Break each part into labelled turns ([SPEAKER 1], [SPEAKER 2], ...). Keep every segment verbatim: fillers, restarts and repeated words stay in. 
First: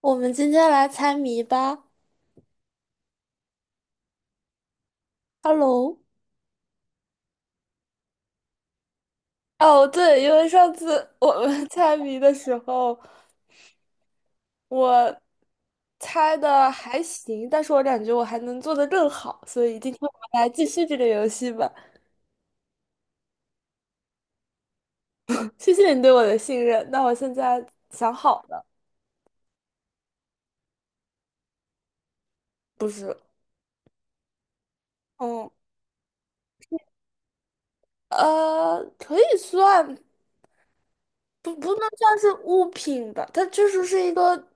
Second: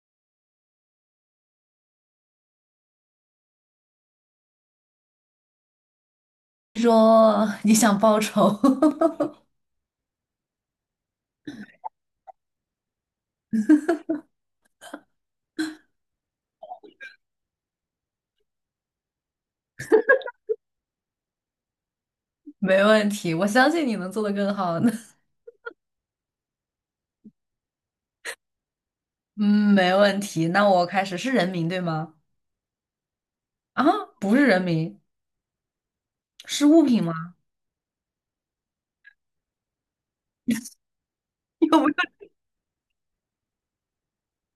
[SPEAKER 1] 我们今天来猜谜吧。Hello，
[SPEAKER 2] 说你想报仇。
[SPEAKER 1] 哦，对，因为上次我们 猜谜的时候，我猜的还行，但是我感觉我还能做的更好，所以今天我们来继续这个游戏吧。
[SPEAKER 2] 没问题，我相信你能做得更好的。
[SPEAKER 1] 谢谢你对我的信任。那我现在想好了，
[SPEAKER 2] 嗯，没问题。那我开始是人名对吗？
[SPEAKER 1] 不是，
[SPEAKER 2] 啊，不是人名，
[SPEAKER 1] 嗯，
[SPEAKER 2] 是物品吗？
[SPEAKER 1] 呃，可以算，不
[SPEAKER 2] 有
[SPEAKER 1] 不能
[SPEAKER 2] 没有？
[SPEAKER 1] 算是物品吧，它确实是一个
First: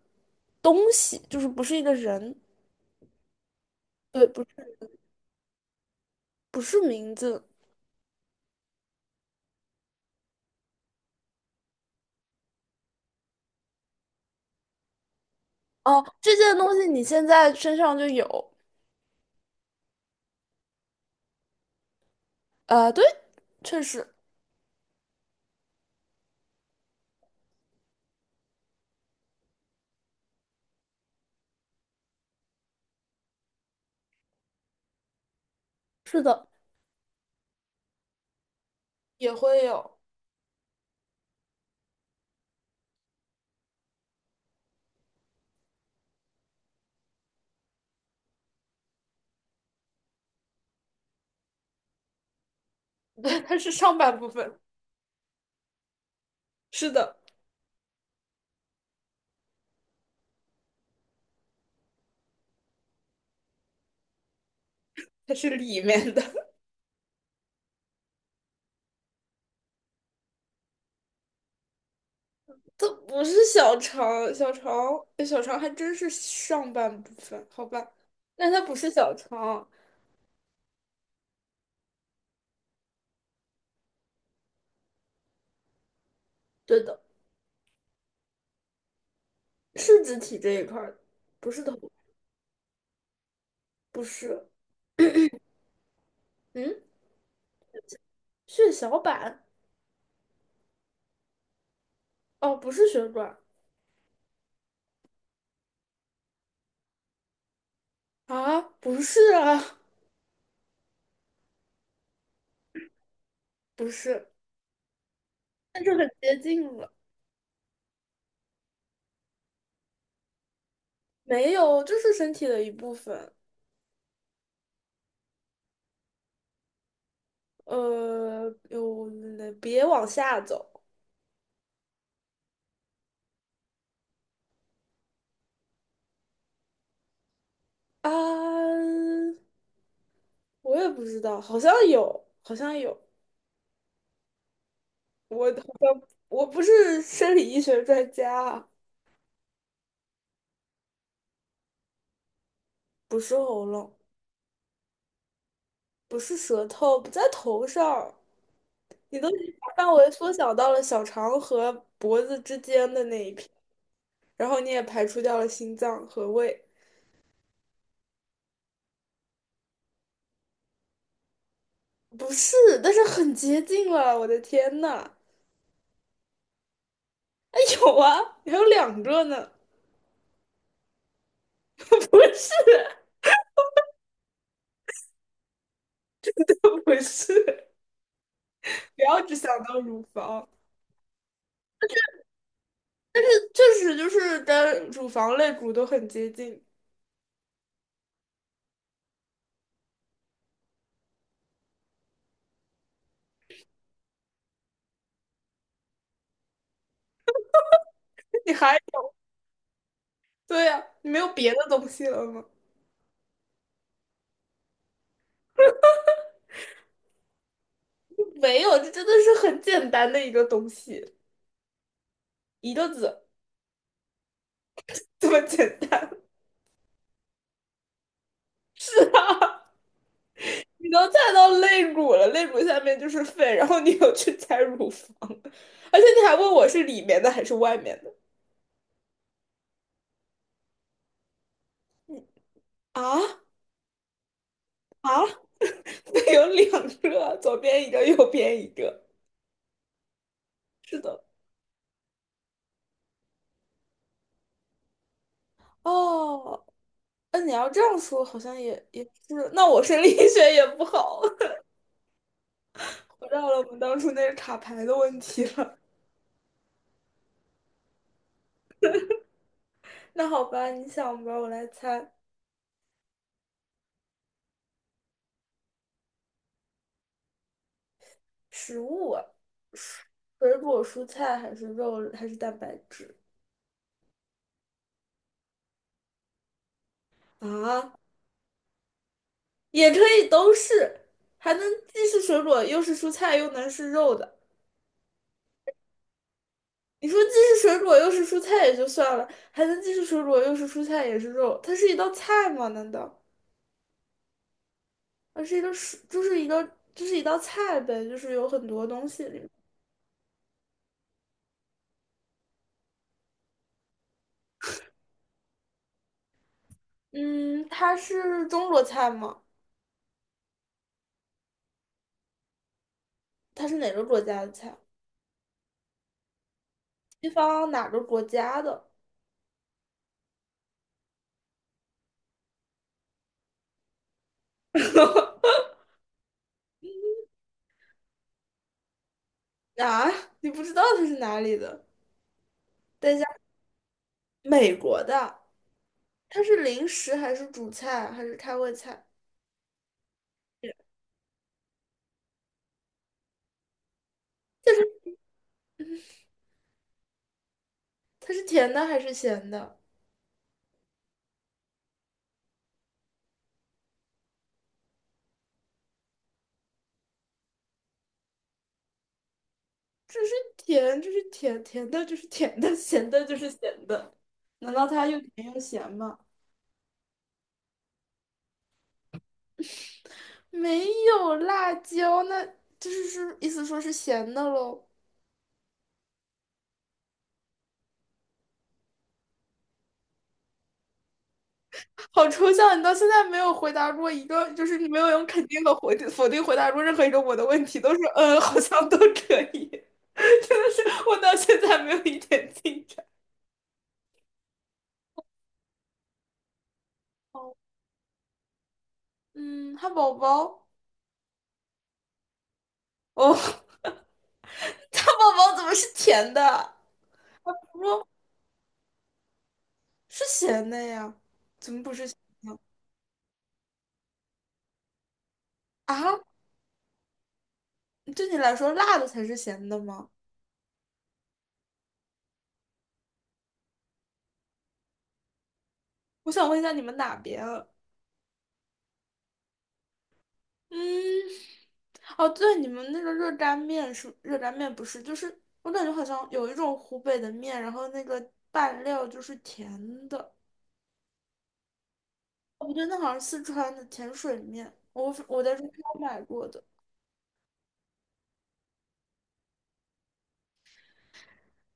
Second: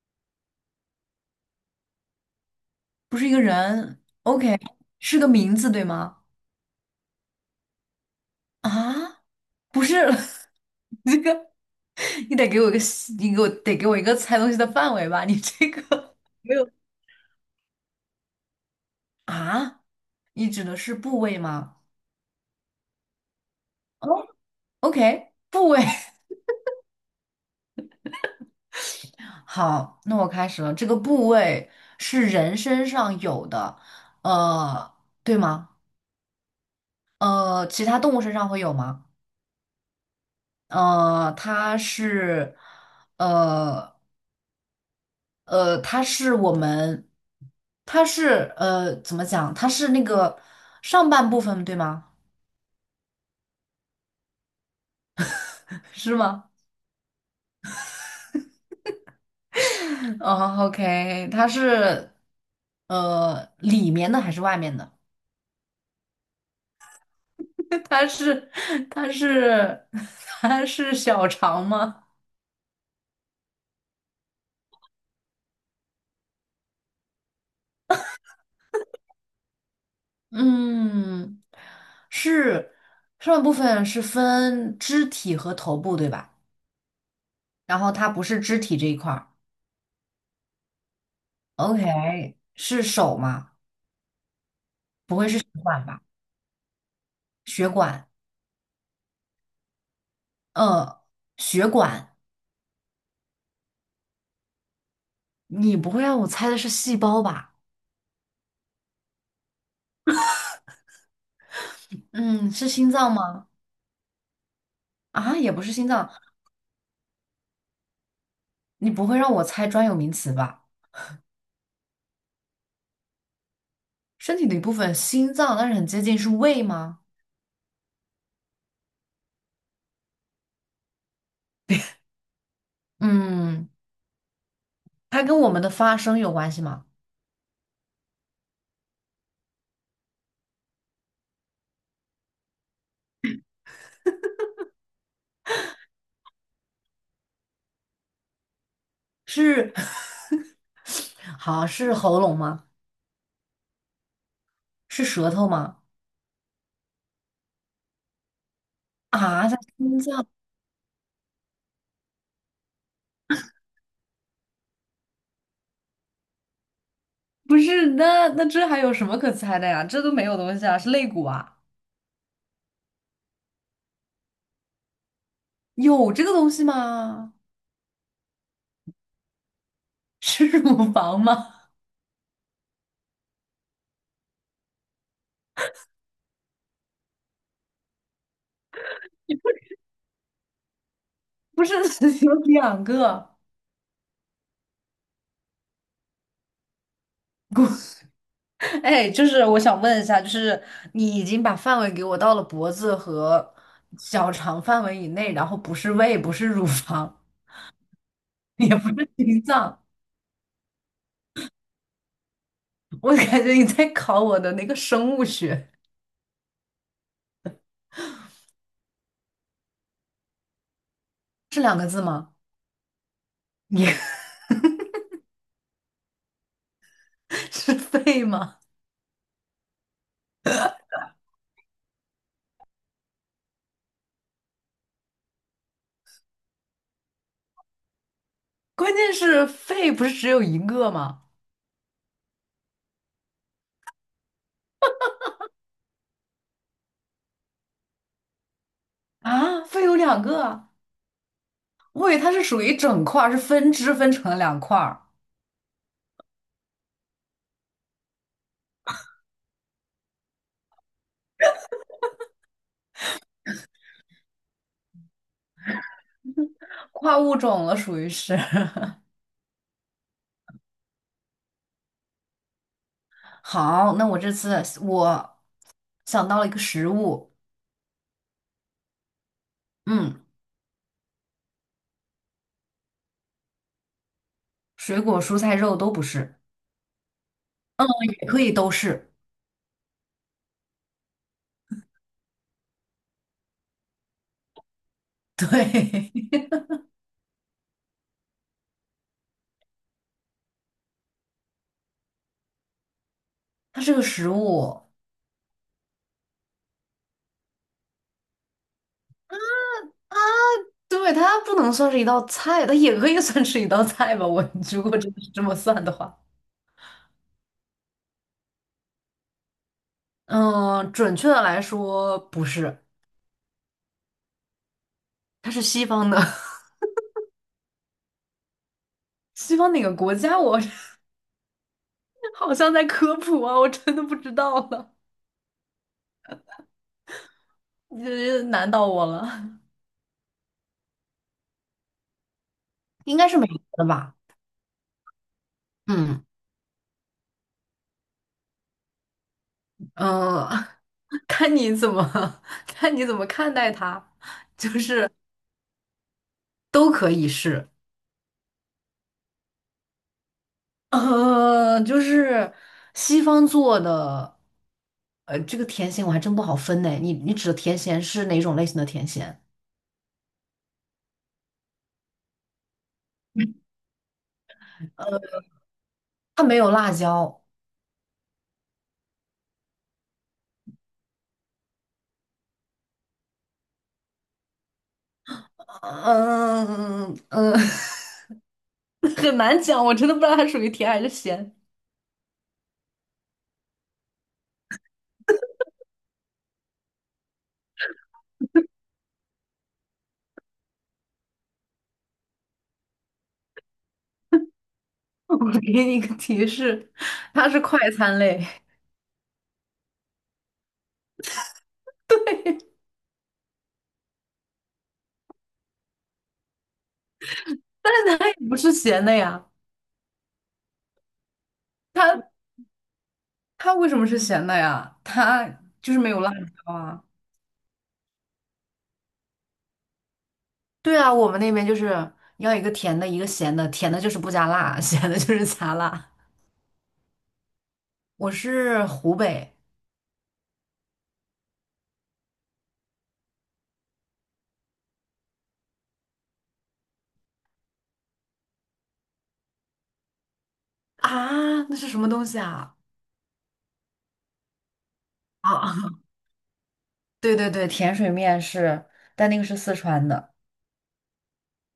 [SPEAKER 1] 东西，就是不是一个人，
[SPEAKER 2] 不是一个人。
[SPEAKER 1] 对，不是
[SPEAKER 2] OK,是个名字对吗？
[SPEAKER 1] 不是名字，
[SPEAKER 2] 啊，不是，你这个你得给我一个细你给我得给我一个猜东西的范围吧？你这
[SPEAKER 1] 哦，
[SPEAKER 2] 个
[SPEAKER 1] 这
[SPEAKER 2] 没
[SPEAKER 1] 件
[SPEAKER 2] 有，
[SPEAKER 1] 东西你现在身上就有，
[SPEAKER 2] 啊，你指的是部位吗
[SPEAKER 1] 呃，对，确实
[SPEAKER 2] ？OK,部位。好，那我开始了。这个部位是人身上有的，呃，对吗？
[SPEAKER 1] 是的，
[SPEAKER 2] 呃，其他动物身上会有吗？
[SPEAKER 1] 也会有，
[SPEAKER 2] 呃，它是，呃呃，它是我们，它是呃，怎么讲？它是那个上半部分，对吗？
[SPEAKER 1] 对，它是上半部分，
[SPEAKER 2] 是吗？
[SPEAKER 1] 是的，
[SPEAKER 2] 哦，OK,它是呃里面的还是外面的？
[SPEAKER 1] 它是里面的，
[SPEAKER 2] 它是它是 它是小肠吗？
[SPEAKER 1] 它不是小肠，小肠，哎小肠还真是上半部分，好吧，但它不是小肠，
[SPEAKER 2] 嗯，是上半部分是分肢体和头部，对吧？
[SPEAKER 1] 对的，
[SPEAKER 2] 然后它不是肢体这一块儿
[SPEAKER 1] 是肢体这一块儿的，不是头，
[SPEAKER 2] ，OK,是手吗？
[SPEAKER 1] 不是，
[SPEAKER 2] 血管吧，
[SPEAKER 1] 嗯，
[SPEAKER 2] 血管，
[SPEAKER 1] 血小板，
[SPEAKER 2] 呃，血管，
[SPEAKER 1] 哦，不是血管
[SPEAKER 2] 你不会让我猜的是细胞吧？
[SPEAKER 1] 啊，不是啊，
[SPEAKER 2] 嗯，是心脏吗？
[SPEAKER 1] 不是，
[SPEAKER 2] 啊，也不是
[SPEAKER 1] 那
[SPEAKER 2] 心
[SPEAKER 1] 就很
[SPEAKER 2] 脏，
[SPEAKER 1] 接近了。
[SPEAKER 2] 你不会让我猜专有名词吧？
[SPEAKER 1] 没有，就是身体的一部分。
[SPEAKER 2] 身体的一部分，心脏，但是很接近，是胃吗？
[SPEAKER 1] 呃，有，那别往下走
[SPEAKER 2] 嗯，它跟我们的发声有关系吗？
[SPEAKER 1] 啊！我也不知道，好像有，好像有。我好像我不是生理医学专家啊，
[SPEAKER 2] 是。 好，是喉咙吗？
[SPEAKER 1] 不是喉咙，
[SPEAKER 2] 是舌头吗？
[SPEAKER 1] 不是舌头，不在头上。你都已
[SPEAKER 2] 啊，
[SPEAKER 1] 经
[SPEAKER 2] 在
[SPEAKER 1] 把范
[SPEAKER 2] 心
[SPEAKER 1] 围
[SPEAKER 2] 脏？
[SPEAKER 1] 缩小到了小肠和脖子之间的那一片，然后你也排除掉了心脏和胃，
[SPEAKER 2] 不是，那那这还有什么可猜的呀？这都没有东西啊，是肋骨啊？
[SPEAKER 1] 不是，但是很接近了。我的天呐，
[SPEAKER 2] 有这个东西吗？
[SPEAKER 1] 哎，有啊，还有两个呢。
[SPEAKER 2] 是乳房吗？
[SPEAKER 1] 不是，不是，不要只想到乳房，
[SPEAKER 2] 不是，有两个
[SPEAKER 1] 确实就是跟乳房肋骨都很接近。
[SPEAKER 2] 骨。哎，就是我想问一下，就是你已经把范围给我到了脖子和小肠范围以内，然后不是胃，不是乳房，
[SPEAKER 1] 你
[SPEAKER 2] 也
[SPEAKER 1] 还
[SPEAKER 2] 不是心脏，
[SPEAKER 1] 对呀，啊你没有别的东西了吗？
[SPEAKER 2] 我感觉你在考我的那个生物学。
[SPEAKER 1] 没有，这真的是很简单的一个东西，
[SPEAKER 2] 是两个字吗？
[SPEAKER 1] 一个字，
[SPEAKER 2] 你
[SPEAKER 1] 这么简单。
[SPEAKER 2] 是肺 吗？
[SPEAKER 1] 是啊，你都猜到肋骨了，肋骨下面就是肺，然后你又去猜乳房，而且你还问我是里面的还是外面的
[SPEAKER 2] 关键是肺不是只有一个吗？
[SPEAKER 1] 啊啊？有两个，左边一个，右边一个。
[SPEAKER 2] 啊，肺有两个啊，
[SPEAKER 1] 是的。
[SPEAKER 2] 我以为它是属于一整块儿，是分支分成了两块儿，
[SPEAKER 1] 哦，那你要这样说，好像也也是。那我生理 学也不好，回到了我们当初那个卡牌的问题了。
[SPEAKER 2] 跨物种了，属于是。
[SPEAKER 1] 那好吧，你想吧，我来猜。
[SPEAKER 2] 好，那我这次我想到了一个食物，
[SPEAKER 1] 食物啊，
[SPEAKER 2] 嗯，
[SPEAKER 1] 水果、蔬菜还是肉还是蛋白质
[SPEAKER 2] 水果、蔬菜、肉都不是，
[SPEAKER 1] 啊？
[SPEAKER 2] 也可以都是，
[SPEAKER 1] 也可以都是，还能既是水果又是蔬菜又能是肉的。你说既是水果又是蔬菜也就算了，还能既是水果又是蔬菜也是肉，它是一道菜吗？难道？
[SPEAKER 2] 它是个食物。
[SPEAKER 1] 它是一个水，就是一个，就是一道菜呗，就是有很多东西里面。
[SPEAKER 2] 对，它不能算是一道菜，它也可以算是一道菜吧。我如果真的是这么算的话，
[SPEAKER 1] 嗯，它是中国菜吗？
[SPEAKER 2] 嗯，准确的来说不是。
[SPEAKER 1] 它是哪个国家的菜？
[SPEAKER 2] 它是西方的，
[SPEAKER 1] 西方哪个国家的？
[SPEAKER 2] 西方哪个国家？我 好像在科普啊，我真的不知道了，你这难到我了。
[SPEAKER 1] 啊，你不知道它是哪里的？等
[SPEAKER 2] 应
[SPEAKER 1] 一下，
[SPEAKER 2] 该是美国的吧？
[SPEAKER 1] 美国的，
[SPEAKER 2] 嗯
[SPEAKER 1] 它是零食还是主菜还是开胃菜？
[SPEAKER 2] 嗯，呃 看你怎么 看你怎么看待它，就是都可以是，
[SPEAKER 1] 它是甜的还是咸的？
[SPEAKER 2] 呃，就是西方做的，呃，这个甜咸我还真不好分呢。你你指的甜咸是哪种类型的甜咸？
[SPEAKER 1] 这是甜，这是甜，甜的就是甜的，咸的就是咸的。难道它
[SPEAKER 2] 呃，
[SPEAKER 1] 又甜又咸吗？
[SPEAKER 2] 它没有辣椒，
[SPEAKER 1] 没有辣椒，那就是是意思说是咸的喽。
[SPEAKER 2] 呃嗯嗯嗯。很难讲，我真的不知道它属于甜还是咸。
[SPEAKER 1] 好抽象，你到现在没有回答过一个，就是你没有用肯定和否定否定回答过任何一个我的问题，都是嗯，好像都可以，真的是我到现在没有一点进展。
[SPEAKER 2] 我给你一个提示，它是快餐类，
[SPEAKER 1] 嗯，汉堡包，哦，汉堡包怎么是甜的？
[SPEAKER 2] 它也不是咸的呀。
[SPEAKER 1] 是咸的呀？怎么不是咸
[SPEAKER 2] 它
[SPEAKER 1] 的？
[SPEAKER 2] 它为什么是咸的呀？它就是没
[SPEAKER 1] 啊？
[SPEAKER 2] 有辣椒啊。
[SPEAKER 1] 对你来说，辣的才是咸的吗？
[SPEAKER 2] 对啊，我们那边就是要一个甜的，一个咸的，甜的就是不加辣，咸的就是加辣。
[SPEAKER 1] 我想问一下你们哪边啊？
[SPEAKER 2] 我是湖北
[SPEAKER 1] 嗯，哦，对，你们那个热干面是热干面，不是？就是我感觉好像有一种湖北的面，然后那个拌料就是甜的。
[SPEAKER 2] 啊，那是什么东西
[SPEAKER 1] 哦，不
[SPEAKER 2] 啊？
[SPEAKER 1] 对，那好像是四川的甜水面，我我在中超
[SPEAKER 2] 啊，
[SPEAKER 1] 买过的。
[SPEAKER 2] 对对对，甜水面是，但那个是四川的。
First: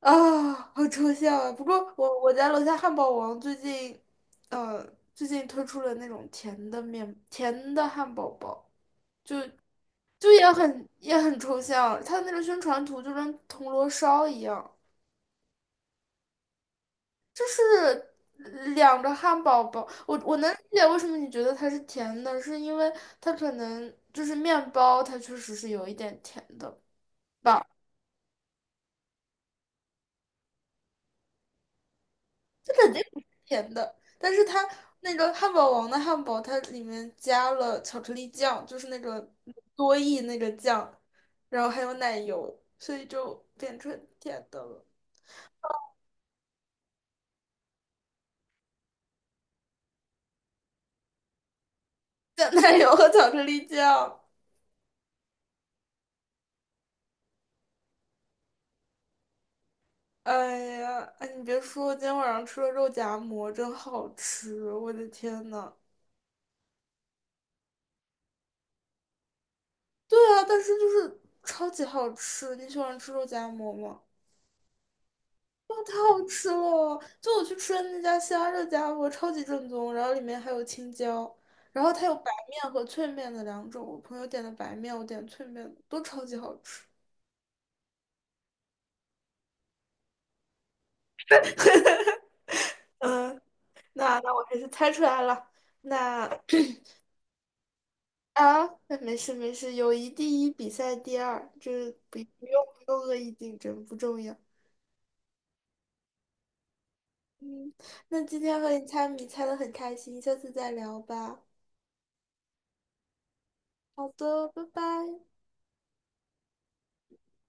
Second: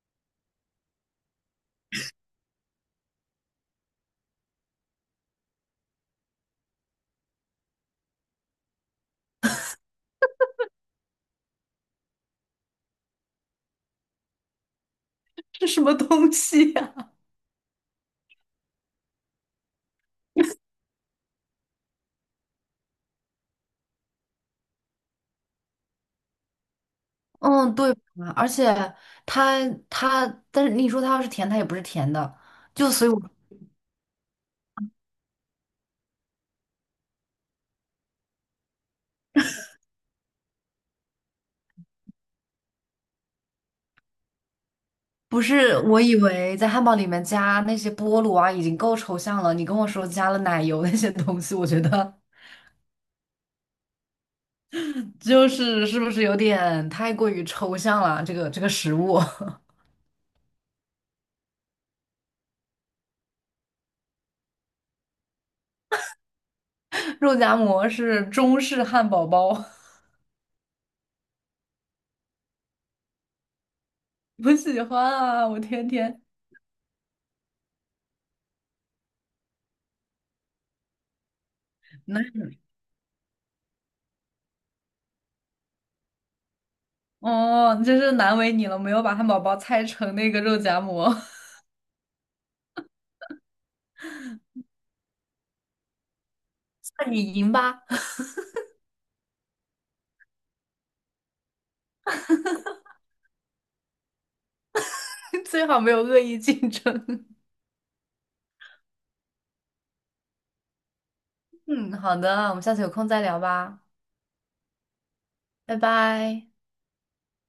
[SPEAKER 1] 啊，好抽象啊！不过我我家楼下汉堡王最近，呃，最近推出了那种甜的面，甜的汉堡包，就也很也很抽象，它的那个宣传图就跟铜锣烧一样。
[SPEAKER 2] 是什么东西呀、
[SPEAKER 1] 是两个汉堡包，我我能理解为什么你觉得它是甜的，是因为它可能就是面包，它确实是有一点甜的吧，
[SPEAKER 2] 嗯，对吧，而且它它，但是你说它要是甜，它也不是甜的，就
[SPEAKER 1] 肯定
[SPEAKER 2] 所以
[SPEAKER 1] 不
[SPEAKER 2] 我
[SPEAKER 1] 是甜的，但是它那个汉堡王的汉堡，它里面加了巧克力酱，就是那个多益那个酱，然后还有奶油，所以就变成甜的了，
[SPEAKER 2] 不是我以为在汉堡里面加那些菠萝啊已经够抽象了，你跟我说加了奶油那些东西，我觉得
[SPEAKER 1] 加奶油和巧克力酱。
[SPEAKER 2] 就是是不是有点太过于抽象了？这个这个食物，
[SPEAKER 1] 哎呀，哎，你别说，今天晚上吃了肉夹馍，真好吃！我的天呐。
[SPEAKER 2] 肉夹馍是中式汉堡包，
[SPEAKER 1] 对啊，但是就是超级好吃。你喜欢吃肉夹馍吗？
[SPEAKER 2] 我喜欢啊，我
[SPEAKER 1] 哇，
[SPEAKER 2] 天
[SPEAKER 1] 太
[SPEAKER 2] 天
[SPEAKER 1] 好吃了！就我去吃的那家虾肉夹馍，超级正宗，然后里面还有青椒，然后它有
[SPEAKER 2] 难
[SPEAKER 1] 白面和脆面的两种。我朋友点的白面，我点脆面的，都超级好吃。
[SPEAKER 2] 哦，真是难为你了，没有把汉堡包拆成那个肉夹馍，
[SPEAKER 1] 嗯，那那我还是猜出来了。那
[SPEAKER 2] 那你赢吧。
[SPEAKER 1] 啊，那没事没事，友谊第一，比赛第二，这不不用不用恶意竞争，不重要。
[SPEAKER 2] 最好没有恶意竞争。
[SPEAKER 1] 嗯，那今天和你猜谜猜的很开心，下次再聊吧。
[SPEAKER 2] 嗯，好的，我们下次有空再聊吧，
[SPEAKER 1] 好的，拜拜。
[SPEAKER 2] 拜拜。